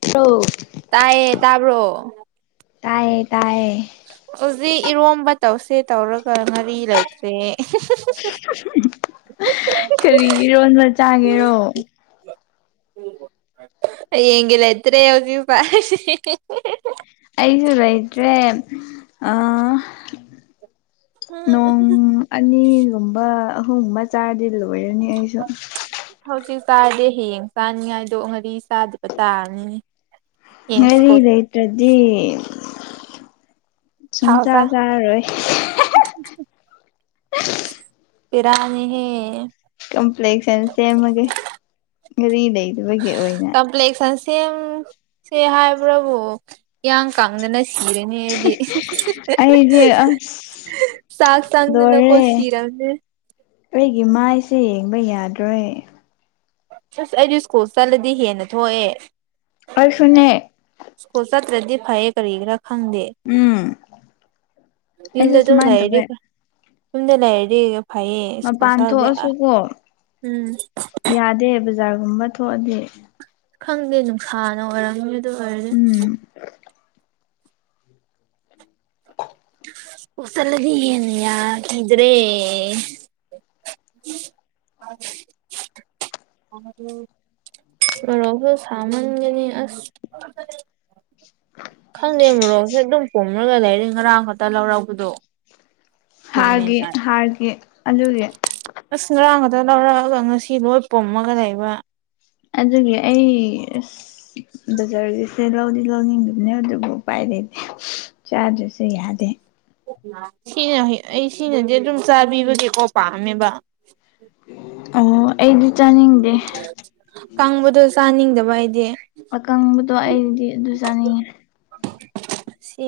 ꯇꯣ [inaudible] ꯇꯥꯏꯌꯦ ꯇꯥꯕ꯭ꯔꯣ ꯇꯥꯏꯌꯦ ꯇꯌꯦ ꯍꯧꯖꯤꯛ ꯏꯔꯣꯝꯕ ꯇꯧꯁꯦ ꯇꯧꯔꯒ ꯉꯥꯔꯤ ꯂꯩꯇ꯭ꯔꯦ ꯀꯔꯤ ꯏꯔꯣꯟꯕ ꯆꯥꯒꯦꯔꯣ ꯌꯦꯒ ꯑꯦꯠꯇ ꯌꯁ ꯄꯔꯁꯦ ꯑꯩꯁꯨ ꯂꯩꯇ꯭ꯔꯦ ꯅꯣꯡ ꯑꯅꯤꯒꯨꯝꯕ ꯑꯍꯨꯝꯒꯨꯝꯕ ꯆꯥꯔꯗꯤ ꯂꯣꯏꯔꯅꯤ ꯑꯩꯁꯨ ꯍꯧꯖꯤꯛ ꯆꯥꯗꯤꯦ ꯍꯌꯦꯡ ꯆꯥꯅꯤꯡꯉꯥꯏꯗꯣ ꯉꯥꯔꯤ ꯆꯥꯗꯕ ꯇꯥꯔꯅꯤ ꯉꯥꯔꯤ ꯂꯩꯇ꯭ꯔꯗꯤ ꯁꯨꯡ ꯆꯥ ꯆꯥꯔꯔꯣꯏ ꯄꯤꯔꯅꯤ ꯀꯝꯄ꯭ꯂꯦꯛꯁꯅ ꯁꯦꯝꯃꯒꯦ ꯒꯥꯔꯤ ꯂꯩꯕꯒꯤ ꯑꯣꯏꯅ ꯀꯝꯄ꯭ꯂꯦꯛꯁꯟ ꯁꯦꯝꯁꯦ ꯍꯥꯏꯕ꯭ꯔꯕꯨ ꯏꯌꯥꯡ ꯀꯅꯅ ꯍꯔꯅꯦ ꯍꯥꯏꯗꯤ ꯑꯩꯗꯤ [unintelligible] ꯑꯁ ꯁꯥꯒ ꯇꯅ ꯂꯣꯏꯔꯦ ꯅꯈꯣꯏ ꯁꯤꯤꯔꯝꯅꯦ ꯑꯩꯒꯤ ꯃꯥꯏꯁꯦ ꯌꯦꯡꯕ ꯌꯥꯗ꯭ꯔꯦ ꯑꯁ ꯑꯩꯗꯤ ꯁ꯭ꯀꯨꯜ ꯆꯠꯂꯗꯤ ꯍꯦꯟꯅ ꯊꯣꯛꯑꯦ ꯑꯩꯁꯨꯅꯦ ꯁ꯭ꯀꯨꯜ ꯆꯠꯇ꯭ꯔꯗꯤ ꯐꯩ ꯀꯔꯤ ꯈꯔꯥ ꯈꯪꯗꯦ ꯎꯝ ꯑꯩꯁꯨ ꯌꯨꯝꯗ ꯑꯗꯨꯝ ꯁꯨꯃꯥꯏꯅ ꯂꯩꯔꯤ ꯇꯧꯋꯦ ꯌꯨꯝꯗ ꯂꯩꯔꯤ ꯐꯌꯦ ꯁꯀꯨꯜ ꯃꯄꯥꯟ ꯆꯗ ꯊꯣꯛꯑꯁꯨꯀꯣ ꯎꯝ ꯌꯥꯗꯦ ꯕꯖꯥꯔꯒꯨꯝꯕ ꯊꯣꯛꯑꯗꯤ ꯈꯪꯗꯦ ꯅꯨꯡꯁꯥꯅ ꯑꯣꯏꯔꯝꯅꯤ ꯑꯗꯨ ꯑꯣꯏꯔꯗꯤ [inaudible] ꯎꯁꯂꯗꯒꯤ ꯌꯦꯟꯅ ꯈꯗ꯭ꯔꯦ [unintelligible] ꯑ [inaudible] ꯔꯣ ꯍ ꯁꯥꯃꯅꯤ ꯑꯁ [unintelligible] ꯈꯪꯗꯦ ꯃꯣꯔꯣꯛꯁꯦ ꯑꯗꯨꯝ ꯄꯣꯝꯂꯒ ꯂꯩꯔꯤ ꯉꯔꯥꯡ ꯈꯛꯇ ꯂꯧꯔꯧꯕꯗꯣ ꯍꯥꯔꯒꯤ ꯍꯥꯔꯒꯤ ꯑꯗꯨꯒꯤ ꯑꯁ ꯉꯔꯥꯡꯒꯗ ꯂꯧꯔꯛꯑꯒ ꯉꯁꯤ ꯂꯣꯏ ꯄꯣꯝꯃꯒ ꯂꯩꯕ ꯑꯗꯨꯒꯤ ꯑꯩ ꯕꯖꯥꯔꯒꯤꯁꯦ ꯂꯧꯗꯤ ꯂꯧꯅꯤꯡ ꯅꯦ ꯑꯗꯨꯕꯨ ꯄꯥꯏꯔꯗꯤ ꯆꯥꯗꯁꯨ ꯌꯥꯗꯦ ꯁꯤꯅ ꯑꯩ ꯁꯤꯅꯗꯤ ꯑꯗꯨꯝ ꯆꯥꯕꯤꯕꯒꯤꯀꯣ ꯄꯥꯝꯃꯦꯕ ꯑꯣ ꯑꯩꯗꯤ ꯆꯥꯅꯤꯡꯗꯦ ꯀꯪꯕꯗꯣ ꯆꯥꯅꯤꯡꯗꯕ ꯍꯥꯏꯗꯤ ꯑꯀꯪꯕꯗꯣ ꯑꯩꯗꯤ ꯑꯗꯨ ꯆꯥꯅꯤꯡꯉꯦ ꯁꯤ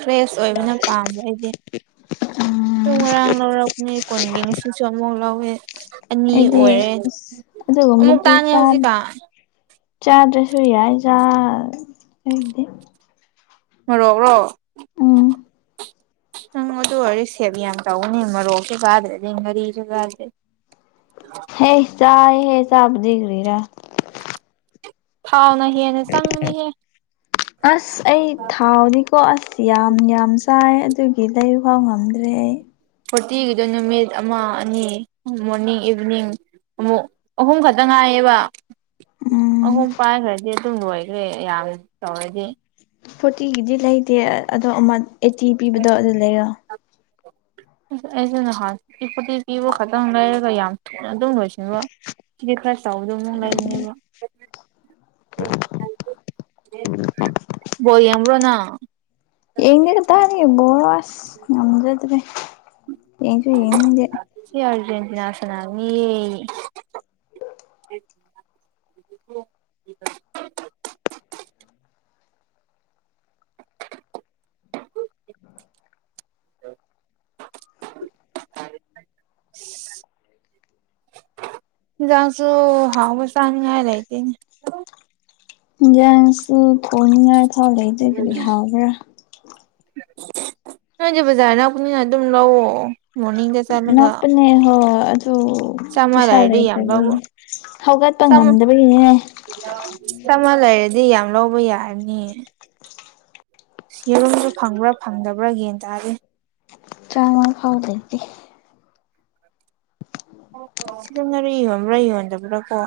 ꯐ꯭ꯔꯦꯁ ꯑꯣꯏꯕꯅ ꯄꯥꯝꯕ ꯑꯩꯗꯤ ꯁꯨꯝ ꯎꯝ ꯉꯔꯥꯡ ꯂꯧꯔꯛꯅꯤ ꯀꯨꯣꯟꯒꯤ ꯅꯤꯡꯁꯤꯡꯁꯨ ꯑꯃꯥꯎ ꯂꯧꯥꯎꯋꯦ ꯑꯅꯤ ꯑꯩꯗꯤ ꯑꯣꯏꯔꯦ ꯑꯁ ꯑꯃꯨꯛ ꯑꯗꯨꯒꯨꯝꯕꯗꯨ ꯇꯥꯡꯉꯦ ꯍꯧꯖꯤꯛꯀ ꯆꯥꯗ꯭ꯔꯁꯨ ꯌꯥꯏꯗ ꯑꯩꯗꯤ ꯃꯔꯣꯛꯔꯣ ꯎꯝ ꯅꯪ ꯑꯗꯨ ꯑꯣꯏ ꯁꯦꯕ ꯌꯥꯝ ꯇꯧꯅꯤ ꯃꯔꯣꯛꯁꯨ ꯆꯥꯗ꯭ꯔꯗꯤ ꯉꯥꯔꯤꯁꯨ ꯆꯥꯗ꯭ꯔꯗꯤ ꯍꯦ ꯆꯥꯏ ꯍꯦ ꯆꯥꯕꯗꯤꯈꯔꯤꯔꯥ ꯊꯥꯎꯅ ꯍꯦꯟꯅ ꯆꯪꯕꯅꯤꯍꯦ ꯑꯁ ꯑꯩ ꯊꯥꯎꯗꯤ ꯀꯣ ꯑꯁ ꯌꯥꯝ ꯌꯥꯝ ꯆꯥꯏ ꯑꯗꯨꯒꯤ ꯂꯩ ꯐꯥꯎ ꯉꯝꯗ꯭ꯔꯦ ꯐꯣꯔꯇꯤꯒꯤꯗ ꯅꯨꯃꯤꯠ ꯑꯃ ꯑꯅꯤ ꯃꯣꯔꯅꯤꯡ ꯏꯚꯤꯅꯤꯡ ꯑꯃꯨꯛ ꯑꯍꯨꯝ ꯈꯛꯇ ꯉꯥꯏꯌꯦꯕ ꯎꯝ ꯑꯍꯨꯝ ꯄꯥꯏꯈ꯭ꯔꯗꯤ ꯑꯗꯨꯝ ꯂꯣꯏꯈ꯭ꯔꯦ ꯌꯥꯝ ꯇꯧꯔꯗꯤ ꯐꯣꯔꯇꯤꯒꯤꯗꯤ ꯂꯩꯇꯦ ꯑꯗꯣ ꯑꯃ ꯑꯩꯠꯇꯤ ꯄꯤꯕꯗꯣ ꯑꯁ ꯑꯗꯨ ꯂꯩꯔꯣ ꯑꯩꯁꯨ ꯅꯍꯥꯟ ꯊꯔ꯭ꯤ ꯐꯣꯔꯇꯤ ꯄꯤꯕꯨ ꯈꯛꯇꯪ ꯂꯩꯔꯒ ꯌꯥꯝ ꯑꯗꯨꯝ ꯂꯣꯏꯁꯤꯕ ꯁꯤꯗꯤ ꯈꯔ ꯆꯥꯎꯕꯗ ꯑꯃꯨꯛ ꯂꯩꯔꯤꯅꯦꯕ ꯕꯣꯜ ꯌꯥꯡꯕ꯭ꯔꯣ ꯅꯪ ꯌꯦꯡꯗꯦꯒ ꯇꯅꯤ ꯣꯔꯋꯥꯁ ꯅꯝꯖꯗꯦ ꯌꯦꯁꯨ ꯌꯦꯡꯅꯤꯉ [unintelligible] ꯌꯥꯎꯦꯟꯇꯅꯥꯁꯅ ꯃꯤ [unintelligible] ꯆꯤꯟꯖꯥꯛꯁꯨ ꯍꯥꯎꯕ ꯆꯥꯅꯤꯉꯥꯏ ꯂꯩꯇꯦꯅꯦ ꯏꯟꯁꯥꯡꯁꯨ ꯊꯣꯡꯅꯤꯡꯉꯥꯏ ꯐꯥꯎ ꯂꯩꯇꯔ꯭ꯗꯤ ꯍꯥꯎꯕ꯭ꯔꯥ ꯅꯣꯏꯗꯤ ꯕꯖꯥꯔꯅꯄꯅꯤꯅ ꯑꯗꯨꯝ ꯂꯥꯎꯑꯣ ꯅꯛꯄꯥꯅꯦ ꯍꯣꯏ ꯑꯗꯨ ꯆꯥꯝꯃ ꯄꯩꯁꯥ ꯂꯩꯔꯗꯤ ꯌꯥꯝ ꯂꯩꯇꯗꯤ ꯂꯧꯕ ꯍꯧꯒꯠꯄ ꯉꯝꯗꯕꯒꯤꯅꯦ ꯆꯥꯃꯥ ꯂꯩꯔꯗꯤ ꯌꯥꯝ ꯂꯧꯕ ꯌꯥꯔꯅꯤ ꯌꯦꯔꯨꯝꯁꯨ ꯐꯪꯕ꯭ꯔꯥ ꯐꯪꯗꯕ꯭ꯔꯥ ꯌꯦꯟ ꯇꯥꯔꯦ ꯆꯥꯃꯥ ꯐꯥꯎ ꯂꯩꯇꯦ ꯁꯤꯗ ꯉꯥꯔꯤ ꯌꯣꯟꯕ꯭ꯔꯥ ꯌꯍꯣꯟꯗꯕ꯭ꯔꯥ ꯀꯣ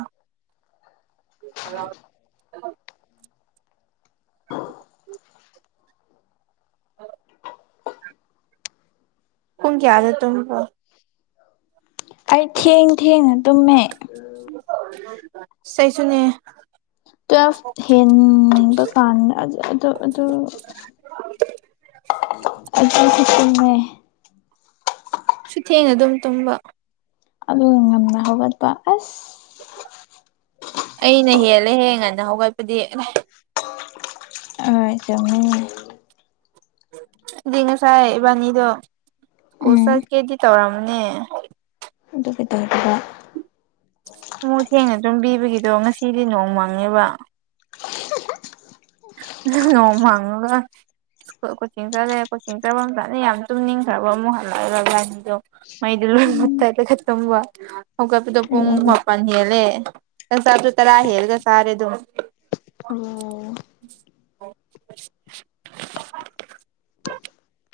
[inaudible] ꯑ ꯄꯨꯡ ꯀꯌꯥꯗ ꯇꯨꯝꯕ ꯑꯩ ꯊꯦꯡ ꯊꯦꯡꯅ ꯇꯨꯝꯃꯦ ꯁꯩꯁꯨꯅꯦ ꯇ ꯍꯦꯟꯗ ꯇꯥꯟ ꯑꯗꯣ ꯑꯗꯨ [unintelligible] ꯑꯗꯨꯁꯨ ꯇꯨꯝꯃꯦ ꯁꯨꯊꯦꯡꯅ ꯑꯗꯨꯝ ꯇꯨꯝꯕ ꯑꯗꯨ ꯉꯟꯅ ꯍꯧꯒꯠꯄ ꯑꯁ ꯑꯩꯅ ꯍꯦꯜꯂꯦꯍꯦ ꯉꯟꯅ ꯍꯧꯒꯠꯄꯗꯤ [unintelligible] ꯑꯗꯨꯗꯤ ꯉꯁꯥꯏ ꯏꯕꯥꯅꯤꯗꯣ ꯁ꯭ꯀꯨꯜ ꯎꯝ ꯆꯠꯀꯦꯗꯤ ꯇꯧꯔꯝꯅꯦ ꯑꯗꯨ ꯀꯩꯗꯧꯔꯒꯦꯕꯥ ꯃꯨ ꯊꯦꯡꯅ ꯑꯗꯨꯨꯝꯕꯤꯕꯒꯤꯗꯣ ꯉꯁꯤꯗꯤ ꯅꯣꯡ ꯃꯪꯉꯦꯕ ꯍꯃꯥꯡꯉ ꯀꯣꯆꯤꯡ ꯆꯠꯂꯦ ꯀꯣꯆꯤꯡ ꯆꯠꯄ ꯃꯇꯝꯅ ꯌꯥꯝ ꯇꯨꯝꯅꯤꯡꯈ꯭ꯔꯕ ꯑꯃꯨꯛ ꯍꯜꯂꯛꯑꯦꯕ ꯂꯥꯏꯟꯗꯣ ꯃꯩꯗꯣ ꯂꯣꯏ ꯃꯨꯠꯊꯠꯂꯒ ꯇꯨꯝꯝꯕ ꯍꯧꯒꯠꯄꯗꯣ ꯄꯨꯡ ꯂꯣꯛꯑꯦ ꯃꯥꯄꯜ ꯍꯦꯜꯂꯦ ꯆꯪꯁꯥꯕꯗ ꯇꯔꯥ ꯍꯦꯜꯂꯒ ꯆꯔꯦ ꯑꯗꯨꯝ ꯑꯣ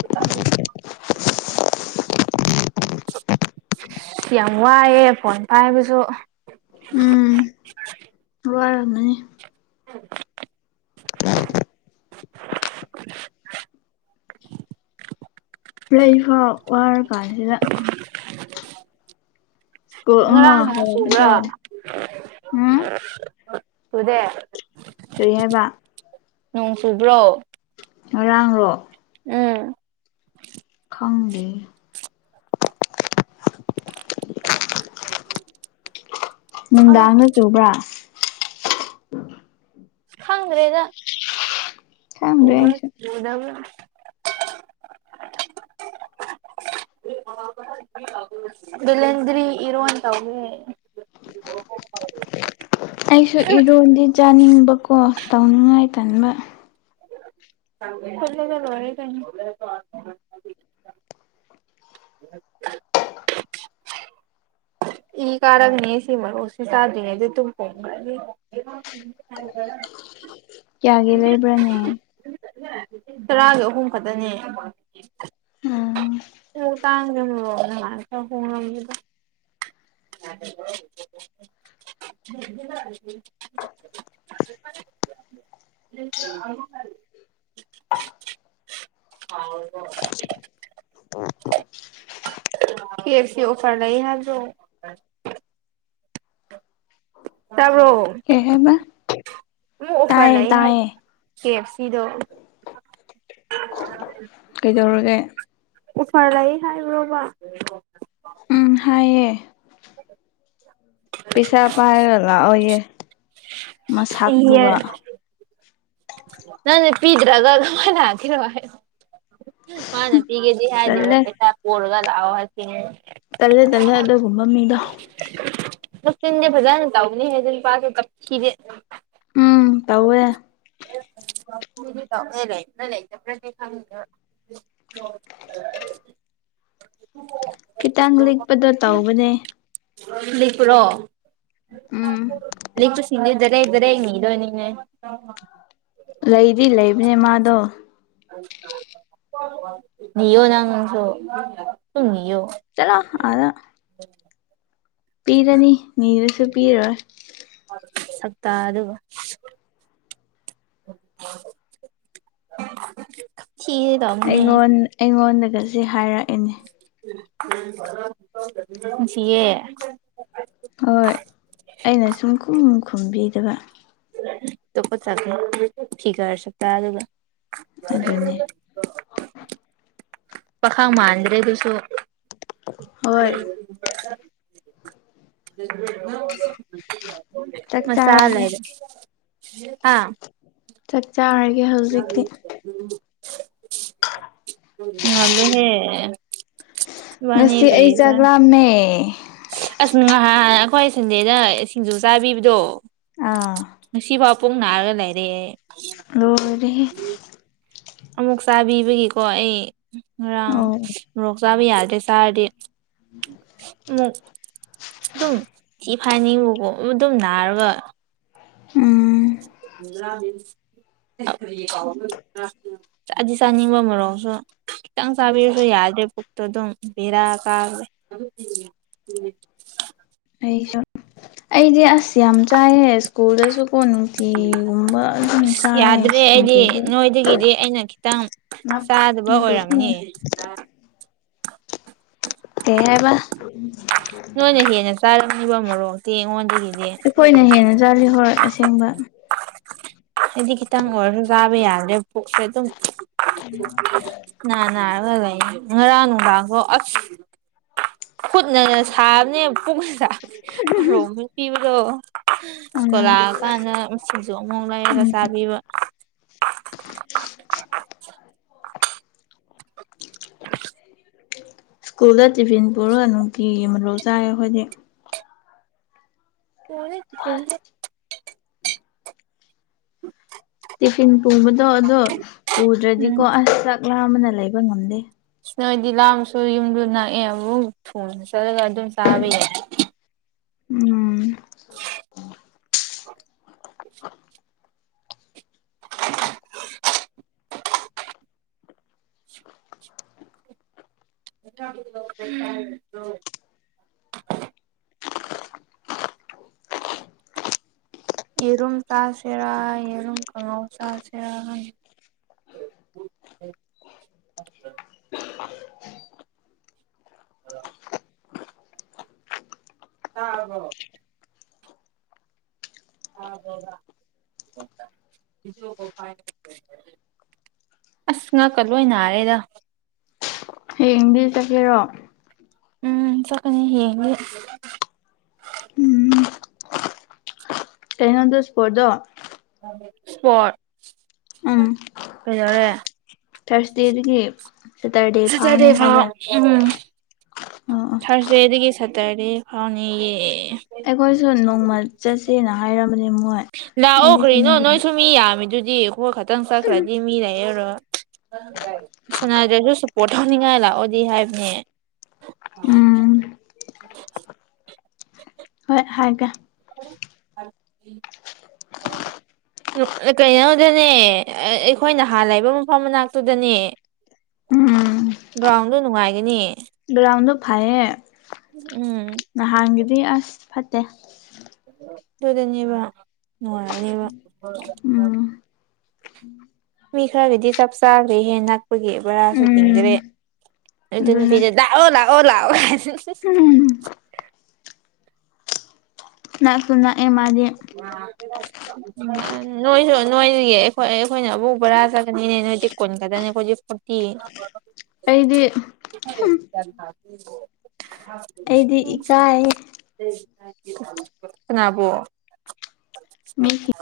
[inaudible] ꯎꯝ [inaudible] ꯑ ꯌꯥꯝ ꯋꯥꯏꯑꯦ ꯐꯣꯟ ꯄꯥꯏꯕꯁꯨ ꯂꯔ ꯑꯃꯅꯤꯅꯤ ꯎꯝ [inaudible] ꯂꯩꯕ ꯋꯥꯔ ꯀꯥꯟꯁꯤꯗ ꯁ꯭ꯀꯨꯜ ꯑꯃ ꯉꯔꯥꯡ ꯅ ꯁꯨꯕ꯭ꯔꯣ ꯍꯜꯂꯛꯄꯗꯣ ꯎꯝ ꯁꯨꯗꯦ ꯀꯔꯤ ꯍꯥꯏꯕ ꯅꯣꯡ ꯆꯨꯕ꯭ꯔꯣ ꯉꯔꯥꯡꯔꯣ ꯎꯝ ꯈꯪꯗꯦ ꯑꯂ ꯅꯨꯡꯗꯥꯡꯒ ꯆꯨꯕ꯭ꯔꯥ ꯈꯪꯗ꯭ꯔꯦꯗ ꯈꯪꯗ꯭ꯔꯦ ꯍꯁ ꯑꯩꯁꯨ ꯌꯎꯗꯥꯕ ꯕꯤꯂꯦꯟꯗꯔꯤ ꯏꯔꯣꯟꯟ ꯇꯧꯋꯦ ꯑꯩꯁꯨ ꯏꯔꯣꯟꯗꯤ ꯆꯥꯅꯤꯡꯕꯀꯣ ꯇꯧꯅꯤꯡꯉꯥꯏ ꯇꯟꯕ ꯐꯗ ꯔꯦ ꯀ ꯍꯝ [inaudible] ꯏ ꯀꯥꯛꯅꯦ ꯁꯤ ꯃꯔ ꯍꯁꯥꯗꯤꯅꯦꯗꯤ ꯇꯨꯝ ꯄꯥꯎ ꯒ [inaudible] ꯀꯌꯥꯒꯤ ꯂꯩꯕ꯭ꯔꯥꯅꯦ ꯇꯔꯥꯒꯤ ꯑꯍꯨꯝ ꯈꯛꯇꯅꯦ ꯎꯝ ꯎ ꯇꯥꯡ ꯃꯥꯅ ꯍꯗ [unintelligible] ꯑ [inaudible] ꯍ [inaudible] [inaudible] ꯍꯥꯎ ꯍ ꯐꯁꯤ ꯑꯣꯐꯔ ꯂꯩ ꯍꯥꯏꯗꯣ ꯇꯥꯕ꯭ꯔꯣ ꯀꯩ ꯍꯥꯏꯕꯥ ꯑꯃꯨꯛ ꯑꯣꯐꯔ ꯂꯩ ꯍꯥꯏ ꯀꯦ ꯑꯦꯐ ꯁꯤꯗꯣ ꯀꯩꯗꯧꯔꯒꯦ ꯑꯣꯐꯔ ꯂꯩ ꯍꯥꯏꯕ꯭ꯔꯣꯕ ꯎꯝ ꯍꯥꯏꯌꯦ ꯄꯩꯁꯥ ꯄꯥꯏꯔꯒ ꯂꯥꯛꯑꯣꯌꯦꯦ ꯃꯁꯛꯇꯨꯕ ꯅꯪ ꯄꯤꯗ꯭ꯔꯒ [unintelligible] ꯃꯥꯅ ꯄꯤꯒꯦꯗꯤ ꯇꯜꯂꯦ ꯍꯥꯏꯗꯦꯕ ꯄꯩꯁꯥ ꯄꯨꯔꯒ ꯂꯥꯛꯑꯣ ꯍꯥꯁꯤ ꯇꯜꯂꯦ ꯇꯜꯂꯦ ꯑꯗꯨꯒꯨꯝꯕ ꯃꯤꯗꯣ ꯤꯟꯗꯦ ꯐꯖ ꯇꯅꯤ ꯍ ꯑꯗꯨ ꯄꯥꯦ ꯎꯝ ꯇꯧꯋꯦ꯫ [inaudible] [unintelligible] ꯈꯤꯇꯪ ꯂꯤꯛꯄꯗꯣ ꯇꯧꯕꯅꯦ ꯂꯤꯛꯄ꯭ꯔꯣ ꯎꯝ ꯂꯤ ꯆ ꯁꯤꯗꯔꯦ ꯏꯔꯦ ꯌꯦꯅꯤꯗꯣꯅꯤꯅꯦ꯫ ꯂꯩꯗꯤ ꯂꯩꯕꯅꯦ ꯃꯥꯗꯣ ꯅꯤꯑꯣ ꯅꯪꯁꯨ ꯗꯨꯝ ꯅꯤꯑꯣ ꯆꯠꯂꯣ ꯑꯗ ꯄꯤꯔꯅꯤ ꯅꯤꯔꯁꯨ ꯄꯤꯔꯣꯏ ꯁꯛꯇꯥ ꯑꯗꯨꯒ ꯊꯤꯌꯦ ꯑꯩꯉꯣꯟ ꯑꯩꯉꯣꯟꯗꯒꯁꯤ ꯍꯥꯏꯔꯛꯑꯏꯅꯦ꯫ ꯅꯨꯡꯁꯤꯌꯦ꯫ ꯍꯣꯏ ꯑꯩꯅ ꯁꯨꯝ ꯈꯨꯝ ꯈꯨꯝꯕꯤꯗꯕ ꯑꯇꯣꯞꯄ ꯆꯥꯁꯜꯂꯨꯅꯨ ꯐꯤꯒꯔꯖꯨ ꯇꯥꯅꯕ ꯑꯗꯨꯅꯦ ꯄꯥꯈꯪ ꯃꯥꯟꯗ꯭ꯔꯦ ꯑꯗꯨꯁꯨ ꯍꯣꯏ ꯆꯥꯛ ꯃꯆꯥ ꯆꯥꯔꯒꯦ ꯂꯩꯔꯦ꯫ ꯍꯥ ꯆꯥꯛ ꯆꯥꯔꯒꯦ ꯍꯧꯖꯤꯛꯇꯤ ꯉꯜꯂꯦꯍꯦ ꯉꯁꯤ ꯑꯩ ꯆꯥꯛ ꯂꯝꯃꯦ꯫ ꯑꯁ ꯉꯍꯥꯟ ꯑꯩꯈꯣꯏ ꯁꯟꯗꯦꯅ ꯁꯤꯡꯖꯨ ꯆꯥꯕꯤꯕꯗꯣ ꯑꯥ ꯉꯁꯤ ꯐꯥꯎ ꯄꯨꯡ ꯅꯥꯔꯒ ꯂꯩꯔꯦ ꯑꯩ ꯂꯣꯏꯔꯦꯍꯦ ꯑꯃꯨꯛ ꯆꯥꯕꯤꯕꯒꯤꯀꯣ ꯑꯩ ꯉꯔꯥꯡ ꯑꯣ ꯃꯣꯔꯣꯛ ꯆꯥꯕ ꯌꯥꯗ꯭ꯔꯦ ꯆꯥꯔꯗꯤ ꯑꯗꯨꯝ ꯊꯤ ꯐꯥꯏꯅꯤꯡꯕꯀꯣ ꯑꯗꯨꯝ ꯅꯥꯔꯒ ꯎꯝ [unintelligible] ꯆꯥꯗꯤ ꯆꯥꯅꯤꯡꯕ ꯃꯣꯔꯣꯛꯁꯨ ꯈꯤꯇꯪ ꯆꯥꯕꯤꯔꯁꯨ ꯌꯥꯗ꯭ꯔꯦ ꯄꯨꯛꯇꯨ ꯑꯗꯨꯝ ꯕꯦꯔꯥ ꯀꯥꯈ꯭ꯔꯦ꯫ ꯑꯩꯁꯨ ꯑꯩꯗꯤ ꯑꯁ ꯌꯥꯝ ꯆꯥꯏꯌꯦ ꯁ꯭ꯀꯨꯜꯗꯁꯨ ꯀꯣ ꯅꯨꯡ ꯊꯤꯒꯨꯝꯕ ꯑꯗꯨꯝ ꯆꯥꯏꯌꯦ ꯌꯥꯗ꯭ꯔꯦ ꯑꯩꯗꯤ ꯁꯤꯗꯤ ꯅꯣꯏꯗꯒꯤꯗꯤ ꯑꯩꯅ ꯈꯤꯇꯪ ꯆꯥꯗꯕ ꯑꯣꯏꯔꯝꯅꯤ [unintelligible] ꯀꯩ ꯍꯥꯏꯕ ꯅꯣꯏꯅ ꯍꯦꯟꯅ ꯆꯥꯔꯕ ꯃꯔꯣꯛꯇꯦ ꯑꯩꯉꯣꯟꯗꯒꯤ ꯑꯩꯈꯣꯏꯅ ꯍꯦꯟꯅ ꯆꯥꯠꯂꯤ ꯍꯣꯏ ꯑꯁꯦꯡꯕ ꯍꯥꯏꯗꯤ ꯈꯤꯇꯪ ꯑꯣꯏꯔꯁꯨ ꯆꯥꯕ ꯌꯥꯗ꯭ꯔꯦ ꯄꯨꯛꯁꯦ ꯑꯗꯨꯝ [inaudible] ꯉꯥꯔꯪ ꯅꯨꯗꯥꯡꯐꯎ ꯑꯁ ꯈꯨꯠꯅꯒ ꯁꯥꯕꯅꯦ ꯄꯨꯛꯅ ꯁꯥꯕꯅꯦ ꯃꯣꯔꯣꯛ ꯄꯤꯕꯗꯣ ꯑꯗꯨꯅ ꯁꯀꯣꯜ ꯂꯥꯛꯑ ꯀꯥꯟꯗ ꯁꯤꯁꯨ ꯑꯃꯨꯥꯎ ꯂꯩꯔꯒ ꯎꯝ ꯆꯥꯕꯤꯕ ꯁ꯭ꯀꯨꯜꯗ ꯇꯤꯐꯤꯟ ꯄꯨꯔꯒ ꯅꯨꯡꯇꯤꯒꯤ ꯃꯔꯣꯜ ꯆꯥꯏ ꯑꯩꯈꯣꯏꯗꯤ [unintelligible] ꯇꯤꯐꯤꯟ ꯄꯨꯕꯗꯣ ꯑꯗꯣ ꯄꯨꯗ꯭ꯔꯗꯤꯀꯣ ꯑꯁ ꯆꯥꯛꯂꯥ ꯑꯃꯅ ꯂꯩꯕ ꯉꯝꯗꯦ꯫ ꯅꯣꯏꯗꯤ ꯂꯥꯡꯁꯨ ꯌꯨꯝꯗꯨ ꯅꯛꯑꯦ ꯑꯃꯨꯛ ꯊꯨꯅ ꯆꯠꯂꯒ ꯑꯗꯨꯝ ꯆꯥꯕ ꯌꯥꯏ꯫ ꯎꯝ [inaudible] [inaudible] ꯌꯦꯔꯨꯝ ꯆꯥꯁꯤꯔꯥ ꯌꯦꯔꯨꯝ ꯈꯪꯉꯧ ꯆꯥꯁꯤꯔꯥ ꯈꯪꯗꯦ꯫ [unintelligible] [unintelligible] [unintelligible] [unintelligible] ꯑꯁ ꯉꯥꯛꯀ ꯂꯣꯏ ꯅꯥꯔꯦꯗ ꯍꯥꯌꯦꯡꯗꯩꯩ ꯆꯠꯁꯤꯔꯣ ꯎꯝ ꯆꯠꯀꯅꯤ ꯍꯌꯦꯡꯗꯤ ꯀꯩꯅꯣꯗꯨ ꯁꯄꯣꯔꯠꯗꯣ ꯁꯄꯣꯔꯠ ꯀꯩꯗꯧꯔꯦ ꯊꯔꯁꯗꯦꯗꯒꯤ ꯁꯦꯇꯔꯗꯦ ꯐꯥꯎ ꯎꯝ ꯑꯣ ꯑꯣ ꯊꯔꯁꯗꯦꯗꯒꯤ ꯁꯇꯔꯗꯦ ꯐꯥꯎꯅꯦꯌꯦ ꯑꯩꯈꯣꯏꯁꯨ ꯅꯣꯡꯃ ꯆꯠꯁꯦꯅ ꯍꯥꯏꯔꯝꯕꯅꯦ ꯃꯣꯏ ꯂꯥꯛꯑꯣ ꯑꯩꯗꯤ ꯀꯔꯤꯅꯣ ꯆꯠꯅꯤꯡꯗꯕ ꯅꯣꯏꯁꯨ ꯃꯤ ꯌꯥꯝꯃꯤꯗꯨꯗꯤ ꯑꯩꯈꯣꯏ ꯈꯛꯇꯪ ꯆꯠꯈ꯭ꯔꯗꯤ ꯃꯤ ꯂꯩꯔꯔꯣ ꯁꯥꯟꯅꯗ꯭ꯔꯁꯨ ꯁꯄꯣꯔꯠ ꯊꯧꯅꯤꯡꯉꯥꯏ ꯂꯥꯛꯑꯣꯗꯤ ꯍꯥꯏꯕꯅꯦ [inaudible] ꯎꯝ ꯍꯣꯏ ꯍꯥꯏꯒꯦ [inaudible] ꯀꯩꯅꯣꯗꯅꯦ ꯑꯩꯈꯣꯏ ꯅꯍꯥꯟꯅ ꯂꯩꯕ ꯃꯐꯝ ꯃꯅꯥꯛꯇꯨꯗꯅꯦ ꯎꯝ ꯒ꯭ꯔꯥꯎꯟꯗꯣ ꯅꯨꯡꯉꯥꯏꯒꯅꯤ ꯒ꯭ꯔꯥꯎꯟꯗꯣ ꯐꯩꯌꯦ ꯎꯝ ꯅꯍꯥꯟꯒꯤꯗꯤ ꯑꯁ ꯐꯠꯇꯦ ꯑꯗꯨꯗꯅꯦꯕ ꯅꯨꯡꯉꯥꯏꯔꯅꯦꯕ ꯎꯝ [inaudible] ꯃꯤ ꯈꯔꯒꯤꯗꯤ ꯆꯞ ꯆꯥꯈ꯭ꯔꯦꯍꯦ ꯅꯛꯄꯒꯤ ꯕꯔꯥꯁꯨ ꯎꯝ ꯇꯤꯡꯗ꯭ꯔꯦ ꯑꯗꯨ ꯑꯗꯨꯅꯦ ꯅꯨꯄꯤꯗ ꯑꯣ ꯂꯥꯛꯑꯣ ꯂꯥꯛꯑꯣ ꯎꯝ ꯅꯛꯁꯨ ꯅꯛꯑꯦ ꯃꯥꯗꯤ [unintelligible] ꯎꯝ ꯅꯣꯏꯁꯨ ꯅꯣꯏꯗꯒꯤ ꯑꯩꯈꯣꯏ ꯑꯩꯈꯣꯏꯅ ꯑꯃꯨꯛ ꯕꯣꯔꯥ ꯆꯠꯀꯅꯤꯅꯦ ꯅꯣꯏꯗꯤ ꯀꯨꯟ ꯈꯛꯇꯅꯤ ꯑꯩꯈꯣꯏꯗꯤ ꯐꯣꯔꯇꯤ [unintelligible] ꯑꯩꯗꯤ ꯆ ꯑꯩꯗꯤ ꯏꯀꯥꯏꯌꯦ ꯀꯅꯥꯕꯨ ꯃꯤ [inaudible]